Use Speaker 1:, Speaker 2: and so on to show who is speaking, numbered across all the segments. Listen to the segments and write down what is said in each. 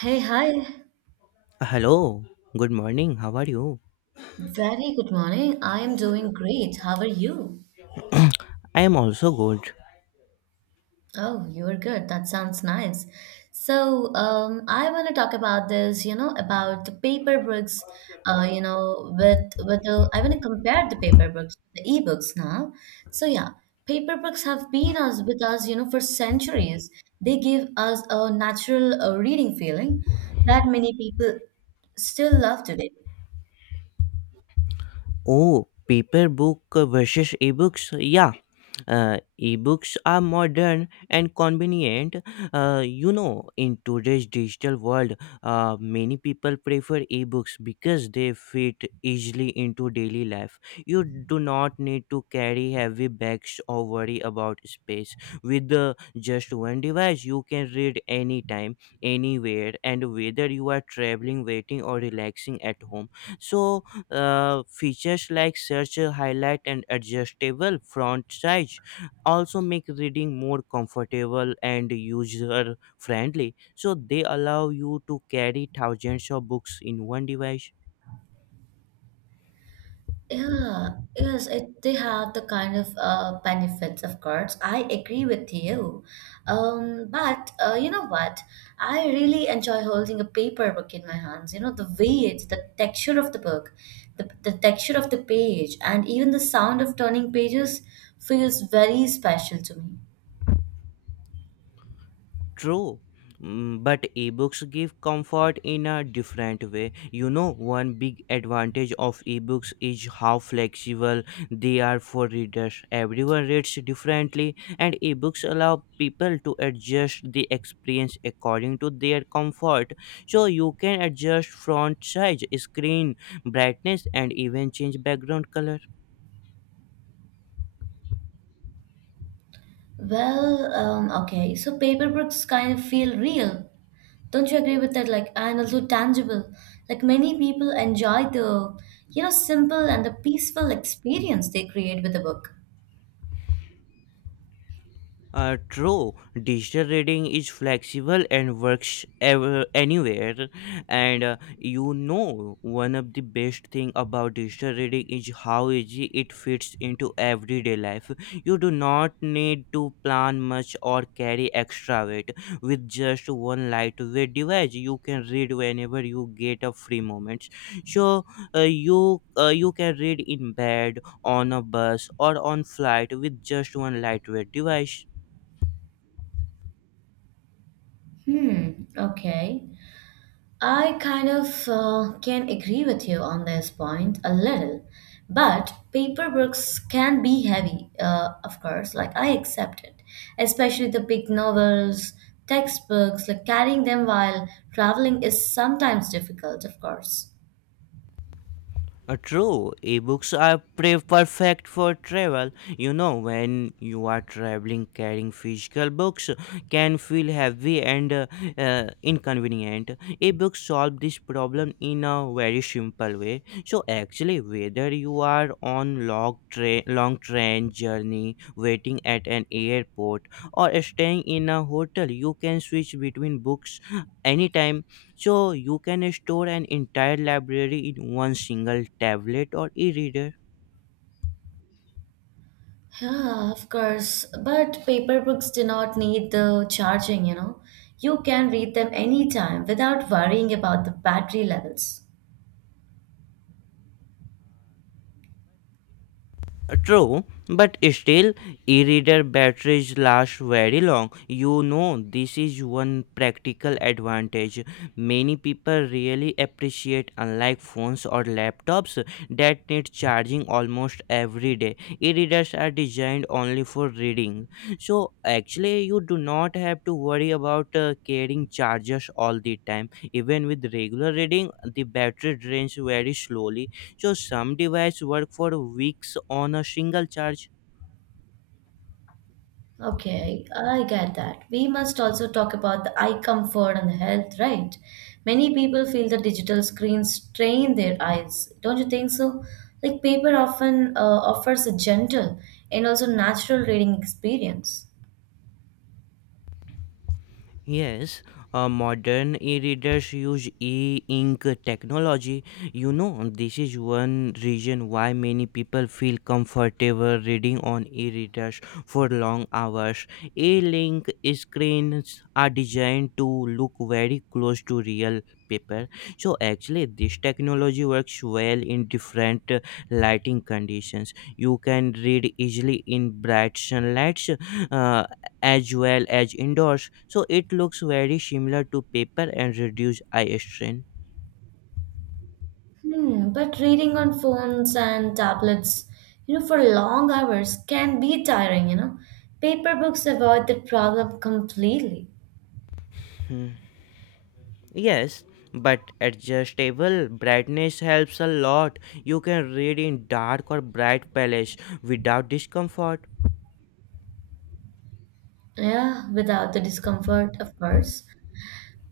Speaker 1: Hey, hi.
Speaker 2: Hello, good morning. How are you?
Speaker 1: Very good morning. I am doing great. How are you?
Speaker 2: I am also good.
Speaker 1: Oh, you're good. That sounds nice. I want to talk about this, you know, about the paper books, you know, with with the. I want to compare the paper books to the e-books now. So, yeah, paper books have been us with us, you know, for centuries. They give us a natural reading feeling that many people still love today.
Speaker 2: Oh, paper book versus ebooks. Yeah, ebooks are modern and convenient. You know, in today's digital world, many people prefer ebooks because they fit easily into daily life. You do not need to carry heavy bags or worry about space. With just one device, you can read anytime, anywhere, and whether you are traveling, waiting, or relaxing at home. So, features like search highlight and adjustable font size also make reading more comfortable and user friendly, so they allow you to carry thousands of books in one device.
Speaker 1: Yeah, they have the kind of benefits, of course. I agree with you. But you know what? I really enjoy holding a paper book in my hands. You know, the weight, the texture of the book, the texture of the page, and even the sound of turning pages feels very special to me.
Speaker 2: True. But ebooks give comfort in a different way. You know, one big advantage of ebooks is how flexible they are for readers. Everyone reads differently, and ebooks allow people to adjust the experience according to their comfort. So you can adjust font size, screen brightness, and even change background color.
Speaker 1: So paper books kind of feel real. Don't you agree with that? Like, and also tangible. Like, many people enjoy the simple and the peaceful experience they create with a book.
Speaker 2: True, digital reading is flexible and works ever, anywhere. And you know, one of the best thing about digital reading is how easy it fits into everyday life. You do not need to plan much or carry extra weight. With just one lightweight device, you can read whenever you get a free moment. So you can read in bed, on a bus, or on flight with just one lightweight device.
Speaker 1: Hmm, okay. I kind of can agree with you on this point a little, but paper books can be heavy, of course, like I accept it, especially the big novels, textbooks, like carrying them while traveling is sometimes difficult, of course.
Speaker 2: True, ebooks are perfect for travel. You know, when you are traveling, carrying physical books can feel heavy and inconvenient. Ebooks solve this problem in a very simple way. So, actually, whether you are on long train journey, waiting at an airport, or staying in a hotel, you can switch between books anytime, so you can store an entire library in one single tablet or e-reader.
Speaker 1: Yeah, of course. But paper books do not need the charging, you know. You can read them anytime without worrying about the battery levels.
Speaker 2: True, but still, e-reader batteries last very long. You know, this is one practical advantage many people really appreciate. Unlike phones or laptops that need charging almost every day, e-readers are designed only for reading. So actually, you do not have to worry about carrying chargers all the time. Even with regular reading, the battery drains very slowly, so some devices work for weeks on a single charge.
Speaker 1: Okay, I get that. We must also talk about the eye comfort and the health, right? Many people feel the digital screens strain their eyes. Don't you think so? Like paper often offers a gentle and also natural reading experience.
Speaker 2: Yes, modern e-readers use e-ink technology. You know, this is one reason why many people feel comfortable reading on e-readers for long hours. E-link screens are designed to look very close to real paper. So actually, this technology works well in different lighting conditions. You can read easily in bright sunlights uh, as well as indoors, so it looks very similar to paper and reduce eye strain.
Speaker 1: Hmm, but reading on phones and tablets, you know, for long hours can be tiring, you know. Paper books avoid that problem completely.
Speaker 2: Hmm. Yes, but adjustable brightness helps a lot. You can read in dark or bright palettes without discomfort.
Speaker 1: Yeah, without the discomfort, of course.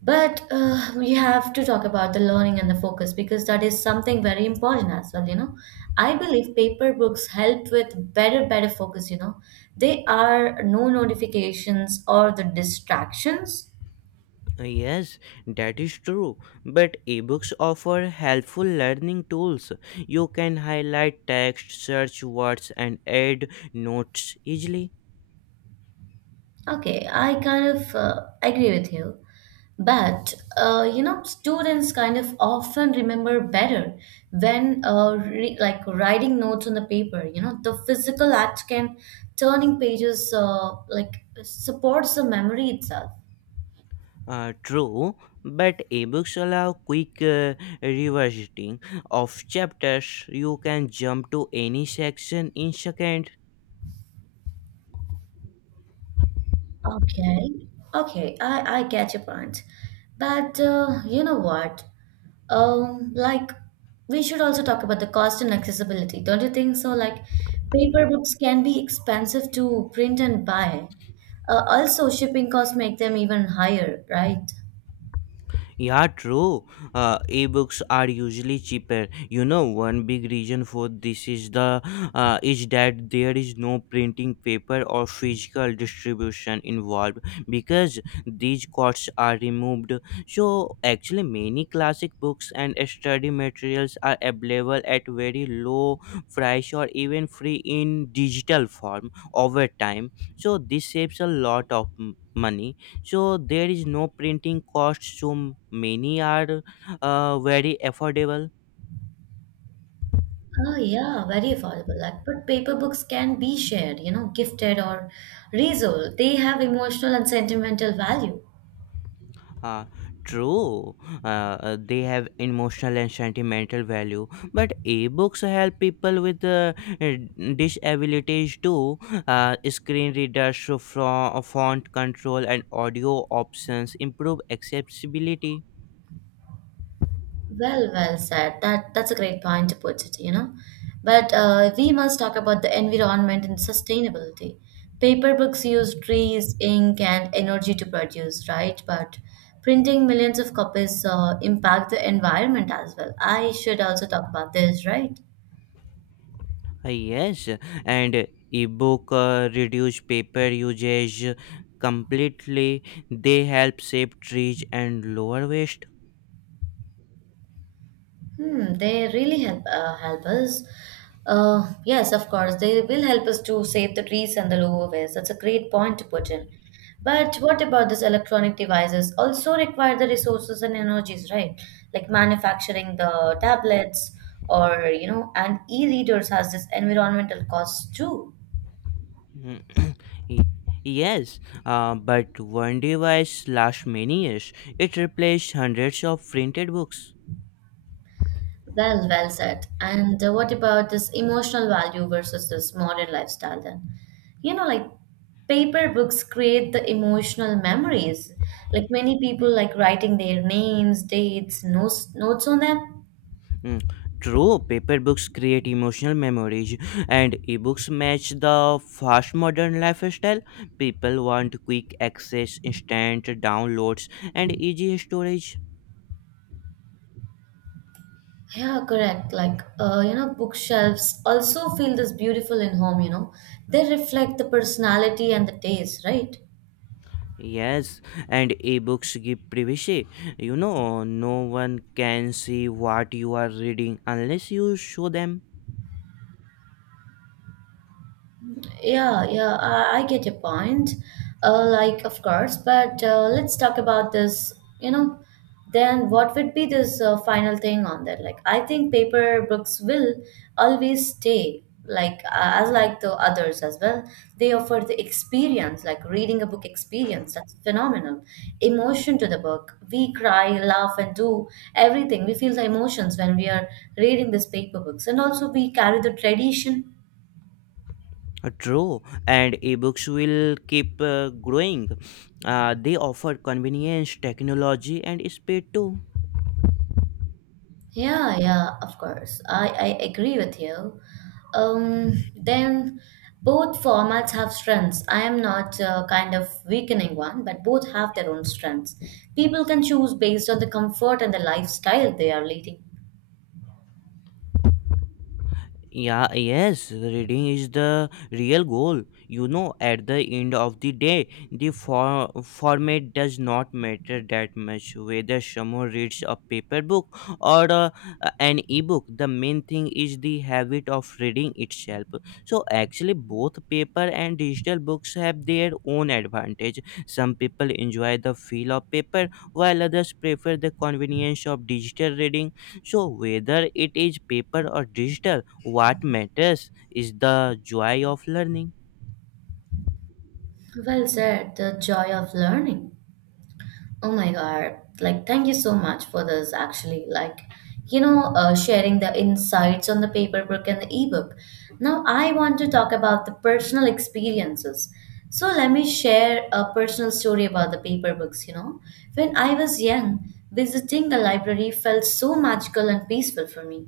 Speaker 1: But we have to talk about the learning and the focus because that is something very important as well, you know. I believe paper books help with better focus, you know. They are no notifications or the distractions.
Speaker 2: Yes, that is true. But ebooks offer helpful learning tools. You can highlight text, search words, and add notes easily.
Speaker 1: Okay, I kind of agree with you. But you know, students kind of often remember better when re like writing notes on the paper. You know, the physical act can turning pages like supports the memory itself.
Speaker 2: True, but ebooks allow quick revisiting of chapters. You can jump to any section in seconds.
Speaker 1: Okay, okay, I get your point, but you know what? Um, like we should also talk about the cost and accessibility, don't you think so? Like paper books can be expensive to print and buy. Also, shipping costs make them even higher, right?
Speaker 2: Yeah, true. Ebooks are usually cheaper. You know, one big reason for this is that there is no printing paper or physical distribution involved because these costs are removed. So actually, many classic books and study materials are available at very low price or even free in digital form over time. So this saves a lot of money, so there is no printing cost, so many are very affordable.
Speaker 1: Oh, yeah, very affordable. Like, but paper books can be shared, you know, gifted or resold. They have emotional and sentimental value.
Speaker 2: Uh, true uh, uh, they have emotional and sentimental value, but ebooks help people with uh, disabilities too. Screen readers from font control and audio options improve accessibility.
Speaker 1: Well, well said. That's a great point to put it, you know. But we must talk about the environment and sustainability. Paper books use trees, ink, and energy to produce, right? But printing millions of copies impact the environment as well. I should also talk about this, right?
Speaker 2: Yes, and ebook reduce paper usage completely. They help save trees and lower waste.
Speaker 1: Hmm, they really help help us. Yes, of course, they will help us to save the trees and the lower waste. That's a great point to put in. But what about these electronic devices? Also require the resources and energies, right? Like manufacturing the tablets or you know, and e-readers has this environmental costs too.
Speaker 2: Mm. y- yes, but one device lasts many years. It replaced hundreds of printed books.
Speaker 1: Well, well said. And what about this emotional value versus this modern lifestyle then? You know, like paper books create the emotional memories. Like many people like writing their names, dates, notes on them.
Speaker 2: Mm. True, paper books create emotional memories, and ebooks match the fast modern lifestyle. People want quick access, instant downloads, and easy storage.
Speaker 1: Yeah, correct. Like, you know, bookshelves also feel this beautiful in home, you know. They reflect the personality and the taste, right?
Speaker 2: Yes, and ebooks give privacy. You know, no one can see what you are reading unless you show them.
Speaker 1: Yeah, I get your point. Like, of course, but let's talk about this. You know, then what would be this final thing on that? Like, I think paper books will always stay. Like, as like the others as well, they offer the experience, like reading a book experience. That's phenomenal. Emotion to the book. We cry, laugh, and do everything. We feel the emotions when we are reading these paper books, and also we carry the tradition.
Speaker 2: True, and ebooks will keep growing. They offer convenience, technology, and speed too.
Speaker 1: Yeah, of course. I agree with you. Then both formats have strengths. I am not kind of weakening one, but both have their own strengths. People can choose based on the comfort and the lifestyle they are leading.
Speaker 2: Yeah, yes, reading is the real goal. You know, at the end of the day, the format does not matter that much whether someone reads a paper book or an ebook. The main thing is the habit of reading itself. So, actually, both paper and digital books have their own advantage. Some people enjoy the feel of paper, while others prefer the convenience of digital reading. So, whether it is paper or digital, what matters is the joy of learning.
Speaker 1: Well said, the joy of learning. Oh my God. Like, thank you so much for this, actually. Like, you know, sharing the insights on the paper book and the ebook. Now, I want to talk about the personal experiences. So, let me share a personal story about the paper books. You know, when I was young, visiting the library felt so magical and peaceful for me.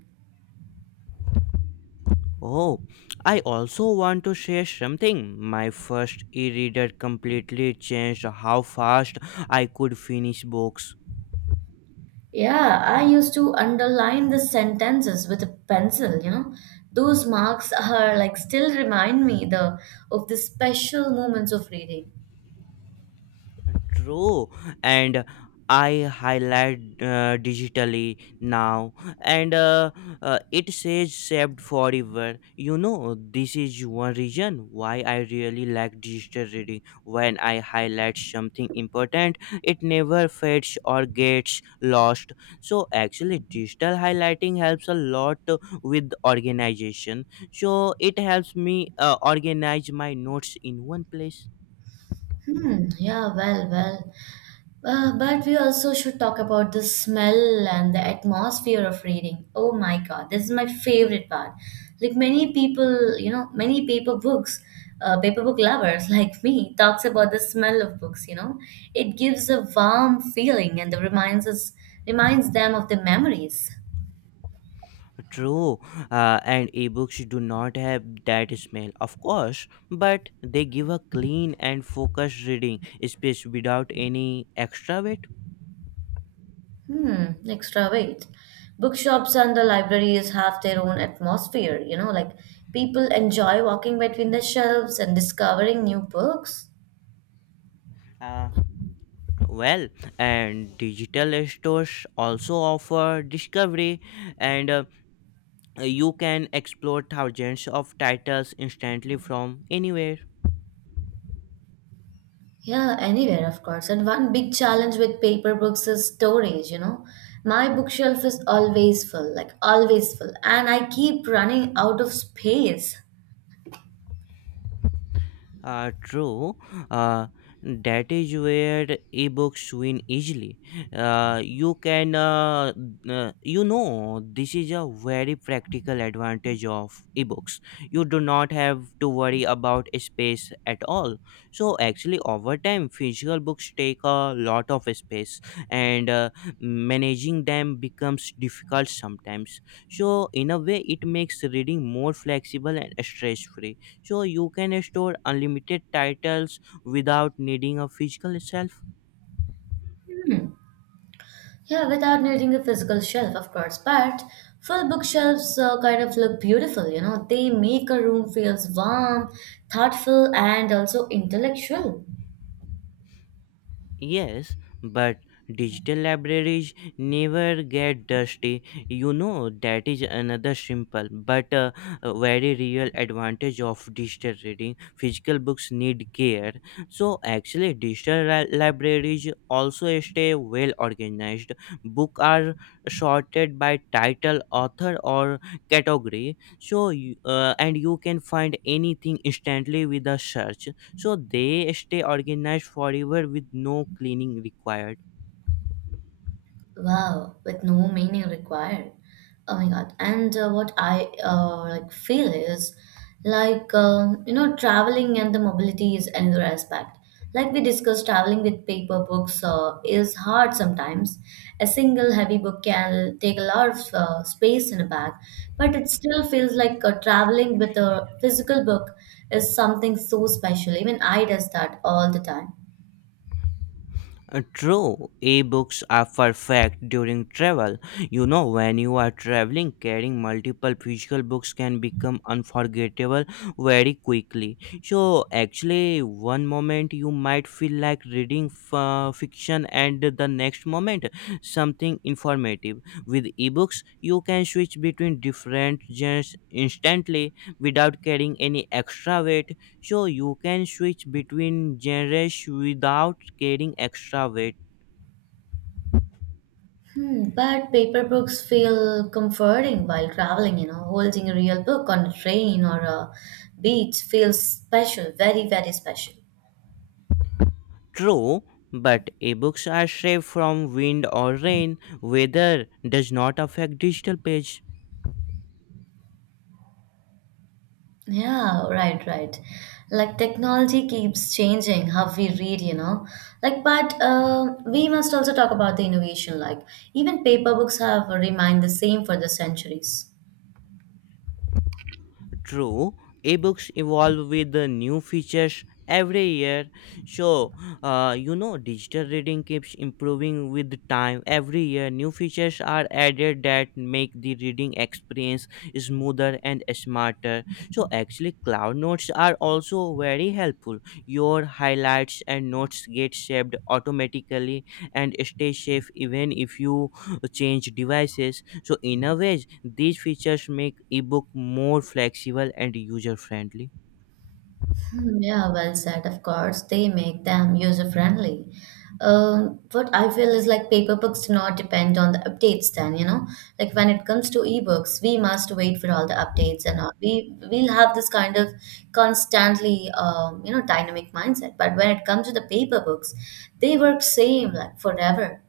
Speaker 2: Oh, I also want to share something. My first e reader completely changed how fast I could finish books.
Speaker 1: Yeah, I used to underline the sentences with a pencil, you know. Those marks are like still remind me the of the special moments of reading.
Speaker 2: True, and I highlight digitally now, and it says saved forever. You know, this is one reason why I really like digital reading. When I highlight something important, it never fades or gets lost. So actually, digital highlighting helps a lot with organization, so it helps me organize my notes in one place.
Speaker 1: Hmm, yeah, well, well. But we also should talk about the smell and the atmosphere of reading. Oh my God, this is my favorite part. Like many people, you know, many paper books, paper book lovers like me, talks about the smell of books. You know, it gives a warm feeling and reminds them of the memories.
Speaker 2: True, and ebooks do not have that smell, of course, but they give a clean and focused reading space without any extra weight.
Speaker 1: Hmm, extra weight. Bookshops and the libraries have their own atmosphere. You know, like people enjoy walking between the shelves and discovering new books.
Speaker 2: Uh, well, and digital stores also offer discovery, and you can explore thousands of titles instantly from anywhere.
Speaker 1: Yeah, anywhere, of course. And one big challenge with paper books is storage, you know. My bookshelf is always full, like always full, and I keep running out of space.
Speaker 2: True. Uh, that is where ebooks win easily. Uh, you can, uh, you know, this is a very practical advantage of ebooks. You do not have to worry about space at all. So, actually, over time, physical books take a lot of space, and managing them becomes difficult sometimes. So, in a way, it makes reading more flexible and stress free, so you can store unlimited titles without needing a physical shelf.
Speaker 1: Hmm. Yeah, without needing a physical shelf, of course. But full bookshelves kind of look beautiful, you know. They make a room feels warm, thoughtful, and also intellectual.
Speaker 2: Yes, but digital libraries never get dusty. You know, that is another simple but a very real advantage of digital reading. Physical books need care. So, actually, digital libraries also stay well organized. Books are sorted by title, author, or category. So, you- and you can find anything instantly with a search, so they stay organized forever with no cleaning required.
Speaker 1: Wow, with no meaning required. Oh my God. And what I like feel is like you know, traveling and the mobility is another aspect. Like we discussed, traveling with paper books is hard sometimes. A single heavy book can take a lot of space in a bag, but it still feels like traveling with a physical book is something so special. Even I does that all the time.
Speaker 2: True, e-books are perfect during travel. You know, when you are traveling, carrying multiple physical books can become unforgettable very quickly. So, actually, one moment you might feel like reading fiction, and the next moment something informative. With e-books, you can switch between different genres instantly without carrying any extra weight, so you can switch between genres without carrying extra weight.
Speaker 1: Hmm, but paper books feel comforting while traveling, you know, holding a real book on a train or a beach feels special, very, very special.
Speaker 2: True, but ebooks are safe from wind or rain. Weather does not affect digital pages.
Speaker 1: Yeah, right, right. Like technology keeps changing how we read, you know. But we must also talk about the innovation. Like, even paper books have remained the same for the centuries.
Speaker 2: True, ebooks evolve with the new features every year. So, you know, digital reading keeps improving with time. Every year, new features are added that make the reading experience smoother and smarter. So, actually, cloud notes are also very helpful. Your highlights and notes get saved automatically and stay safe even if you change devices, so in a way these features make ebook more flexible and user friendly.
Speaker 1: Hmm, yeah, well said. Of course, they make them user friendly. What I feel is like paper books do not depend on the updates then, you know. Like when it comes to ebooks, we must wait for all the updates and all. We'll have this kind of constantly you know, dynamic mindset. But when it comes to the paper books, they work same like forever.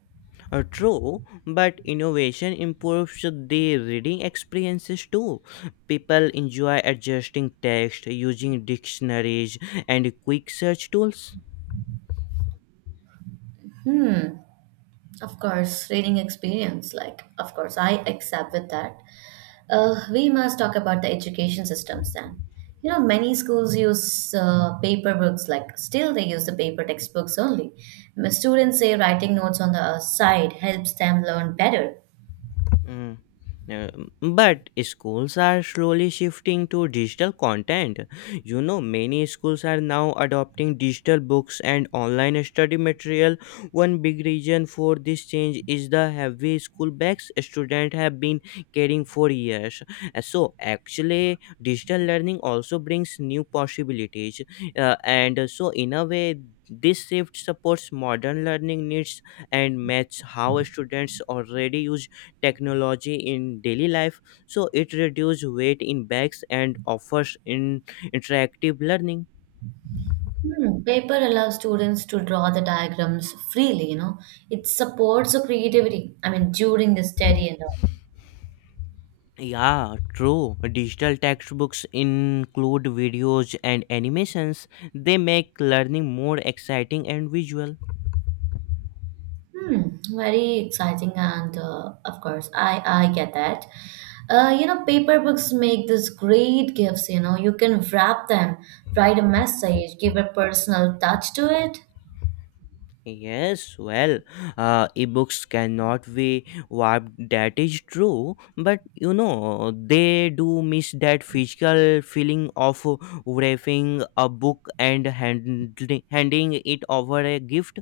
Speaker 2: True, but innovation improves the reading experiences too. People enjoy adjusting text using dictionaries and quick search tools.
Speaker 1: Hmm. Of course, reading experience, like of course I accept with that. We must talk about the education systems then. You know, many schools use paper books, like still they use the paper textbooks only. My students say writing notes on the side helps them learn better.
Speaker 2: Mm. But schools are slowly shifting to digital content. You know, many schools are now adopting digital books and online study material. One big reason for this change is the heavy school bags students have been carrying for years. So, actually, digital learning also brings new possibilities. And so, in a way, this shift supports modern learning needs and matches how students already use technology in daily life, so it reduces weight in bags and offers in interactive learning.
Speaker 1: Hmm, paper allows students to draw the diagrams freely, you know. It supports the creativity, I mean, during the study and all.
Speaker 2: Yeah, true, digital textbooks include videos and animations. They make learning more exciting and visual.
Speaker 1: Hmm, very exciting, and of course, I get that. You know, paper books make these great gifts. You know, you can wrap them, write a message, give a personal touch to it.
Speaker 2: Yes, well, ebooks cannot be warped, that is true, but you know, they do miss that physical feeling of wrapping a book and handing it over a gift.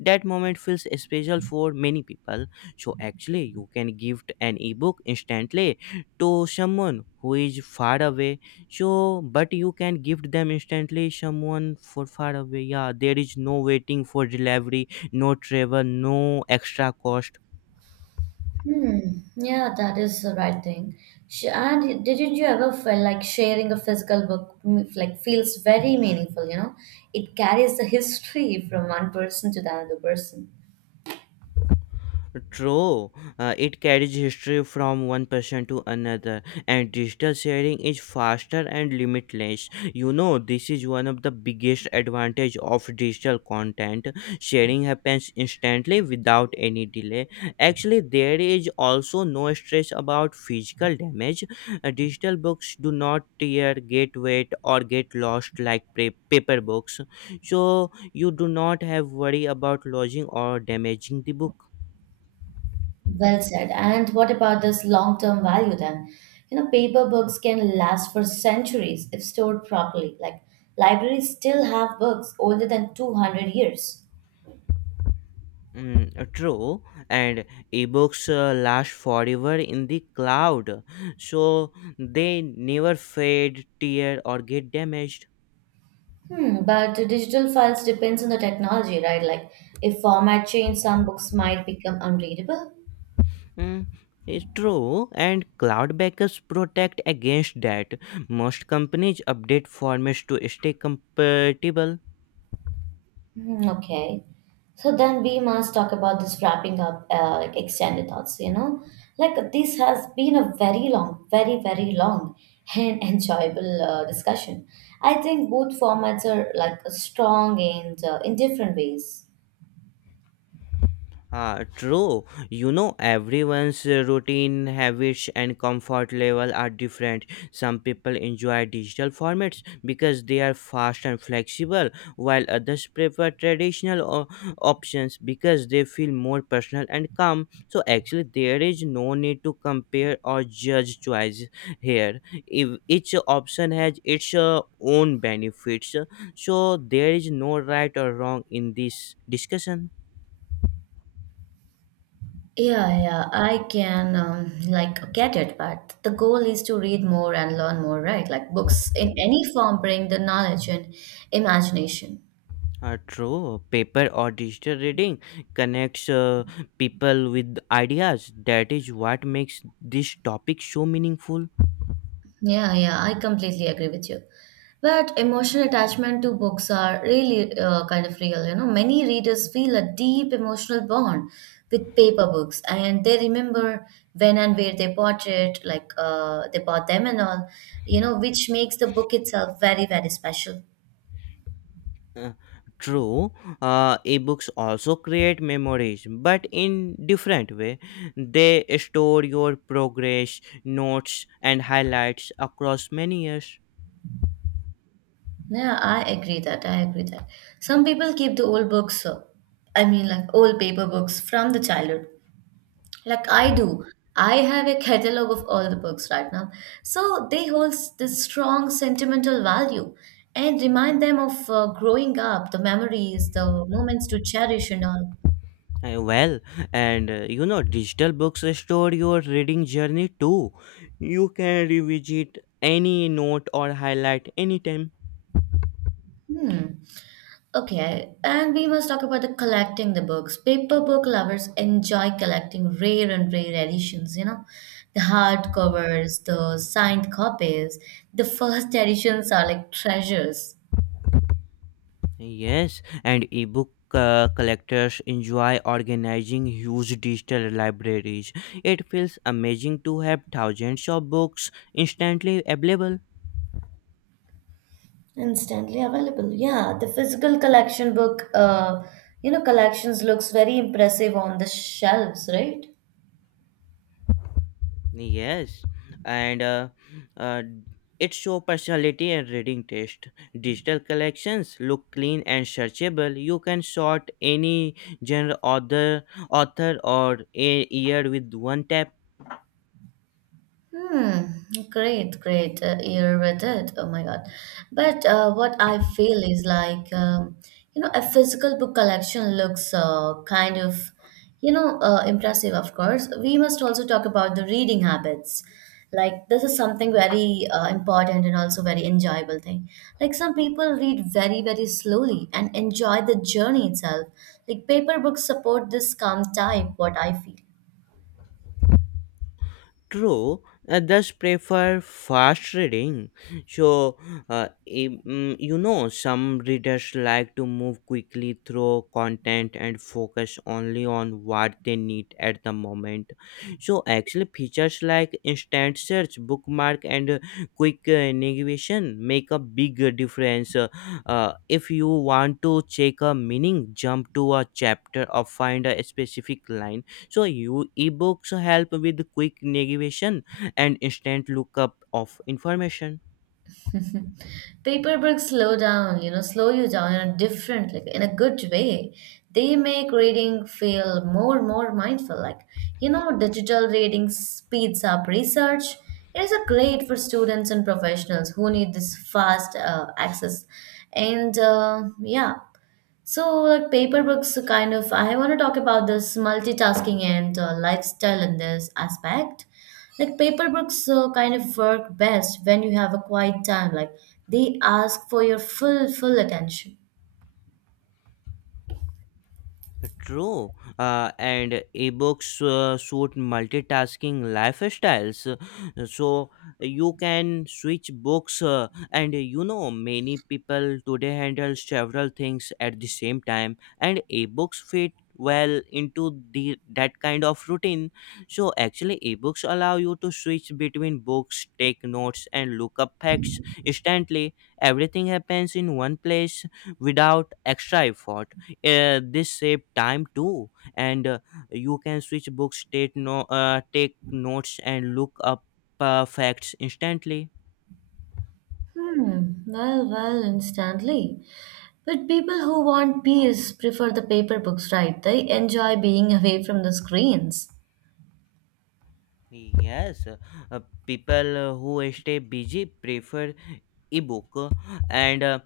Speaker 2: That moment feels special for many people. So, actually, you can gift an ebook instantly to someone who is far away, so but you can gift them instantly someone for far away. Yeah, there is no waiting for delivery, no travel, no extra cost.
Speaker 1: Hmm. Yeah, that is the right thing. And didn't you ever feel like sharing a physical book like feels very meaningful? You know, it carries the history from one person to the another person.
Speaker 2: True, it carries history from one person to another, and digital sharing is faster and limitless. You know, this is one of the biggest advantage of digital content. Sharing happens instantly without any delay. Actually, there is also no stress about physical damage. Digital books do not tear, get wet, or get lost like paper books, so you do not have worry about losing or damaging the book.
Speaker 1: Well said. And what about this long-term value then? You know, paper books can last for centuries if stored properly. Like libraries still have books older than 200 years.
Speaker 2: Mm, true, and ebooks last forever in the cloud, so they never fade, tear, or get damaged.
Speaker 1: Hmm, but digital files depends on the technology, right? Like if format change, some books might become unreadable.
Speaker 2: Mm, it's true, and cloud backups protect against that. Most companies update formats to stay compatible.
Speaker 1: Hmm, okay. So then we must talk about this wrapping up, like extended thoughts, you know? Like this has been a very long, very, very long and enjoyable discussion. I think both formats are like strong and in different ways.
Speaker 2: Ah, true. You know, everyone's routine, habits, and comfort level are different. Some people enjoy digital formats because they are fast and flexible, while others prefer options because they feel more personal and calm. So, actually, there is no need to compare or judge choice here. If each option has its own benefits, so there is no right or wrong in this discussion.
Speaker 1: Yeah, I can like get it, but the goal is to read more and learn more, right? Like books in any form bring the knowledge and imagination.
Speaker 2: True, paper or digital reading connects people with ideas. That is what makes this topic so meaningful.
Speaker 1: Yeah, I completely agree with you. But emotional attachment to books are really kind of real. You know, many readers feel a deep emotional bond with paper books, and they remember when and where they bought it, like they bought them and all. Which makes the book itself very, very special.
Speaker 2: Uh, true, Ebooks also create memories, but in different way. They store your progress, notes, and highlights across many years.
Speaker 1: Yeah, I agree that. I agree that. Some people keep the old books. I mean, like old paper books from the childhood. Like I do. I have a catalog of all the books right now. So they hold this strong sentimental value and remind them of growing up, the memories, the moments to cherish and all.
Speaker 2: Uh, well, Digital books store your reading journey too. You can revisit any note or highlight anytime.
Speaker 1: Hmm. Okay, and we must talk about the collecting the books. Paper book lovers enjoy collecting rare and rare editions, you know, the hard covers, the signed copies. The first editions are like treasures.
Speaker 2: Yes, and ebook collectors enjoy organizing huge digital libraries. It feels amazing to have thousands of books instantly available.
Speaker 1: Instantly available. Yeah, the physical collection book, you know, collections looks very impressive on the shelves, right?
Speaker 2: Yes, and uh, it shows personality and reading taste. Digital collections look clean and searchable. You can sort any genre, author, or a year with one tap.
Speaker 1: Hmm, great, great. You're with it. Oh my God. But what I feel is like, you know, a physical book collection looks kind of, you know, impressive, of course. We must also talk about the reading habits. Like, this is something very important and also very enjoyable thing. Like, some people read very, very slowly and enjoy the journey itself. Like, paper books support this calm type, what I feel.
Speaker 2: True, others prefer fast reading. So, some readers like to move quickly through content and focus only on what they need at the moment. So, actually, features like instant search, bookmark, and quick navigation make a big difference. If you want to check a meaning, jump to a chapter, or find a specific line, so you ebooks help with quick navigation and instant lookup of information.
Speaker 1: Paperbooks slow down, you know, slow you down in a different, like in a good way. They make reading feel more mindful. Like, you know, digital reading speeds up research. It is a great for students and professionals who need this fast access. And yeah, so, like paper books, kind of, I want to talk about this multitasking and lifestyle in this aspect. Like paper books, kind of work best when you have a quiet time. Like they ask for your full attention.
Speaker 2: True, and ebooks suit multitasking lifestyles. So you can switch books, and you know, many people today handle several things at the same time, and ebooks fit well into the that kind of routine. So actually, ebooks allow you to switch between books, take notes, and look up facts instantly. Everything happens in one place without extra effort. This save time too, and you can switch books, take no take notes, and look up facts instantly.
Speaker 1: Hmm. Well, well, instantly. But people who want peace prefer the paper books, right? They enjoy being away from the screens.
Speaker 2: Yes uh, uh, people who stay busy prefer ebook and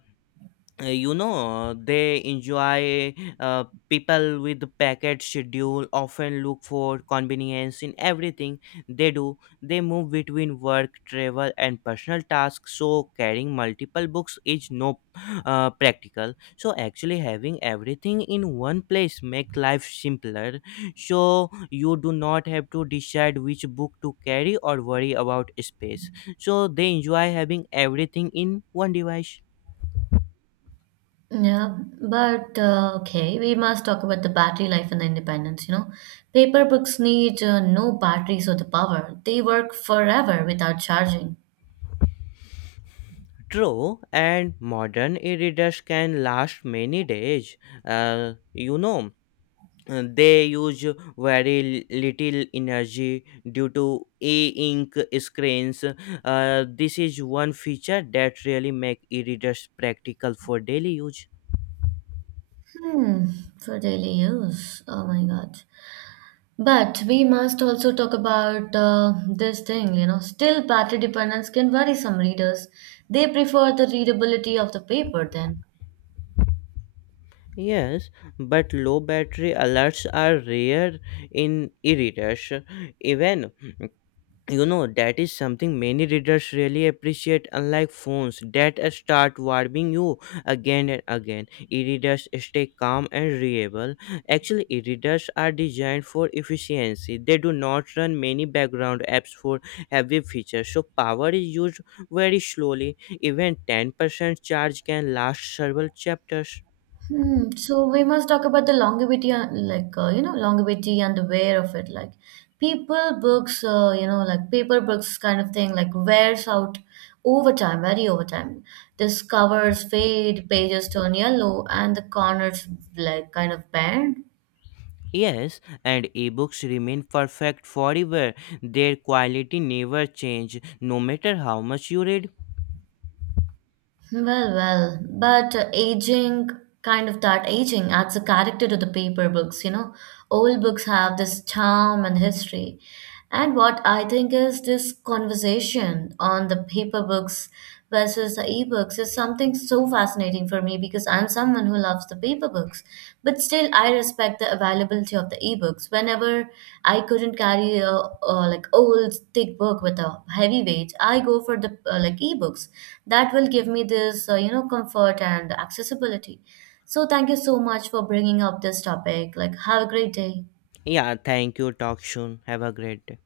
Speaker 2: you know they enjoy People with the packet schedule often look for convenience in everything they do. They move between work, travel, and personal tasks, so carrying multiple books is no practical. So actually, having everything in one place make life simpler, so you do not have to decide which book to carry or worry about space, so they enjoy having everything in one device.
Speaker 1: Yeah, but okay, we must talk about the battery life and the independence, you know. Paper books need no batteries or the power. They work forever without charging.
Speaker 2: True, and modern e-readers can last many days. Uh, you know, they use very little energy due to e-ink screens. This is one feature that really make e-readers practical for daily use.
Speaker 1: Hmm, for daily use. Oh my God. But we must also talk about this thing, you know. Still, battery dependence can worry some readers. They prefer the readability of the paper then.
Speaker 2: Yes, but low battery alerts are rare in e-readers. Even, you know, that is something many readers really appreciate. Unlike phones that start warming you again and again, e-readers stay calm and reliable. Actually, e-readers are designed for efficiency. They do not run many background apps for heavy features, so power is used very slowly. Even 10% charge can last several chapters.
Speaker 1: Hmm. So we must talk about the longevity, you know, longevity and the wear of it. Like people books, you know, like paper books kind of thing, like wears out over time, very over time. This covers fade, pages turn yellow, and the corners like kind of bend.
Speaker 2: Yes, and ebooks remain perfect forever. Their quality never change, no matter how much you read.
Speaker 1: Well, well, but aging, kind of that aging adds a character to the paper books, you know. Old books have this charm and history. And what I think is this conversation on the paper books versus the ebooks is something so fascinating for me because I'm someone who loves the paper books, but still I respect the availability of the ebooks. Whenever I couldn't carry a like old thick book with a heavy weight, I go for the like ebooks. That will give me this you know comfort and accessibility. So thank you so much for bringing up this topic. Like have a great day.
Speaker 2: Yeah, thank you. Talk soon. Have a great day.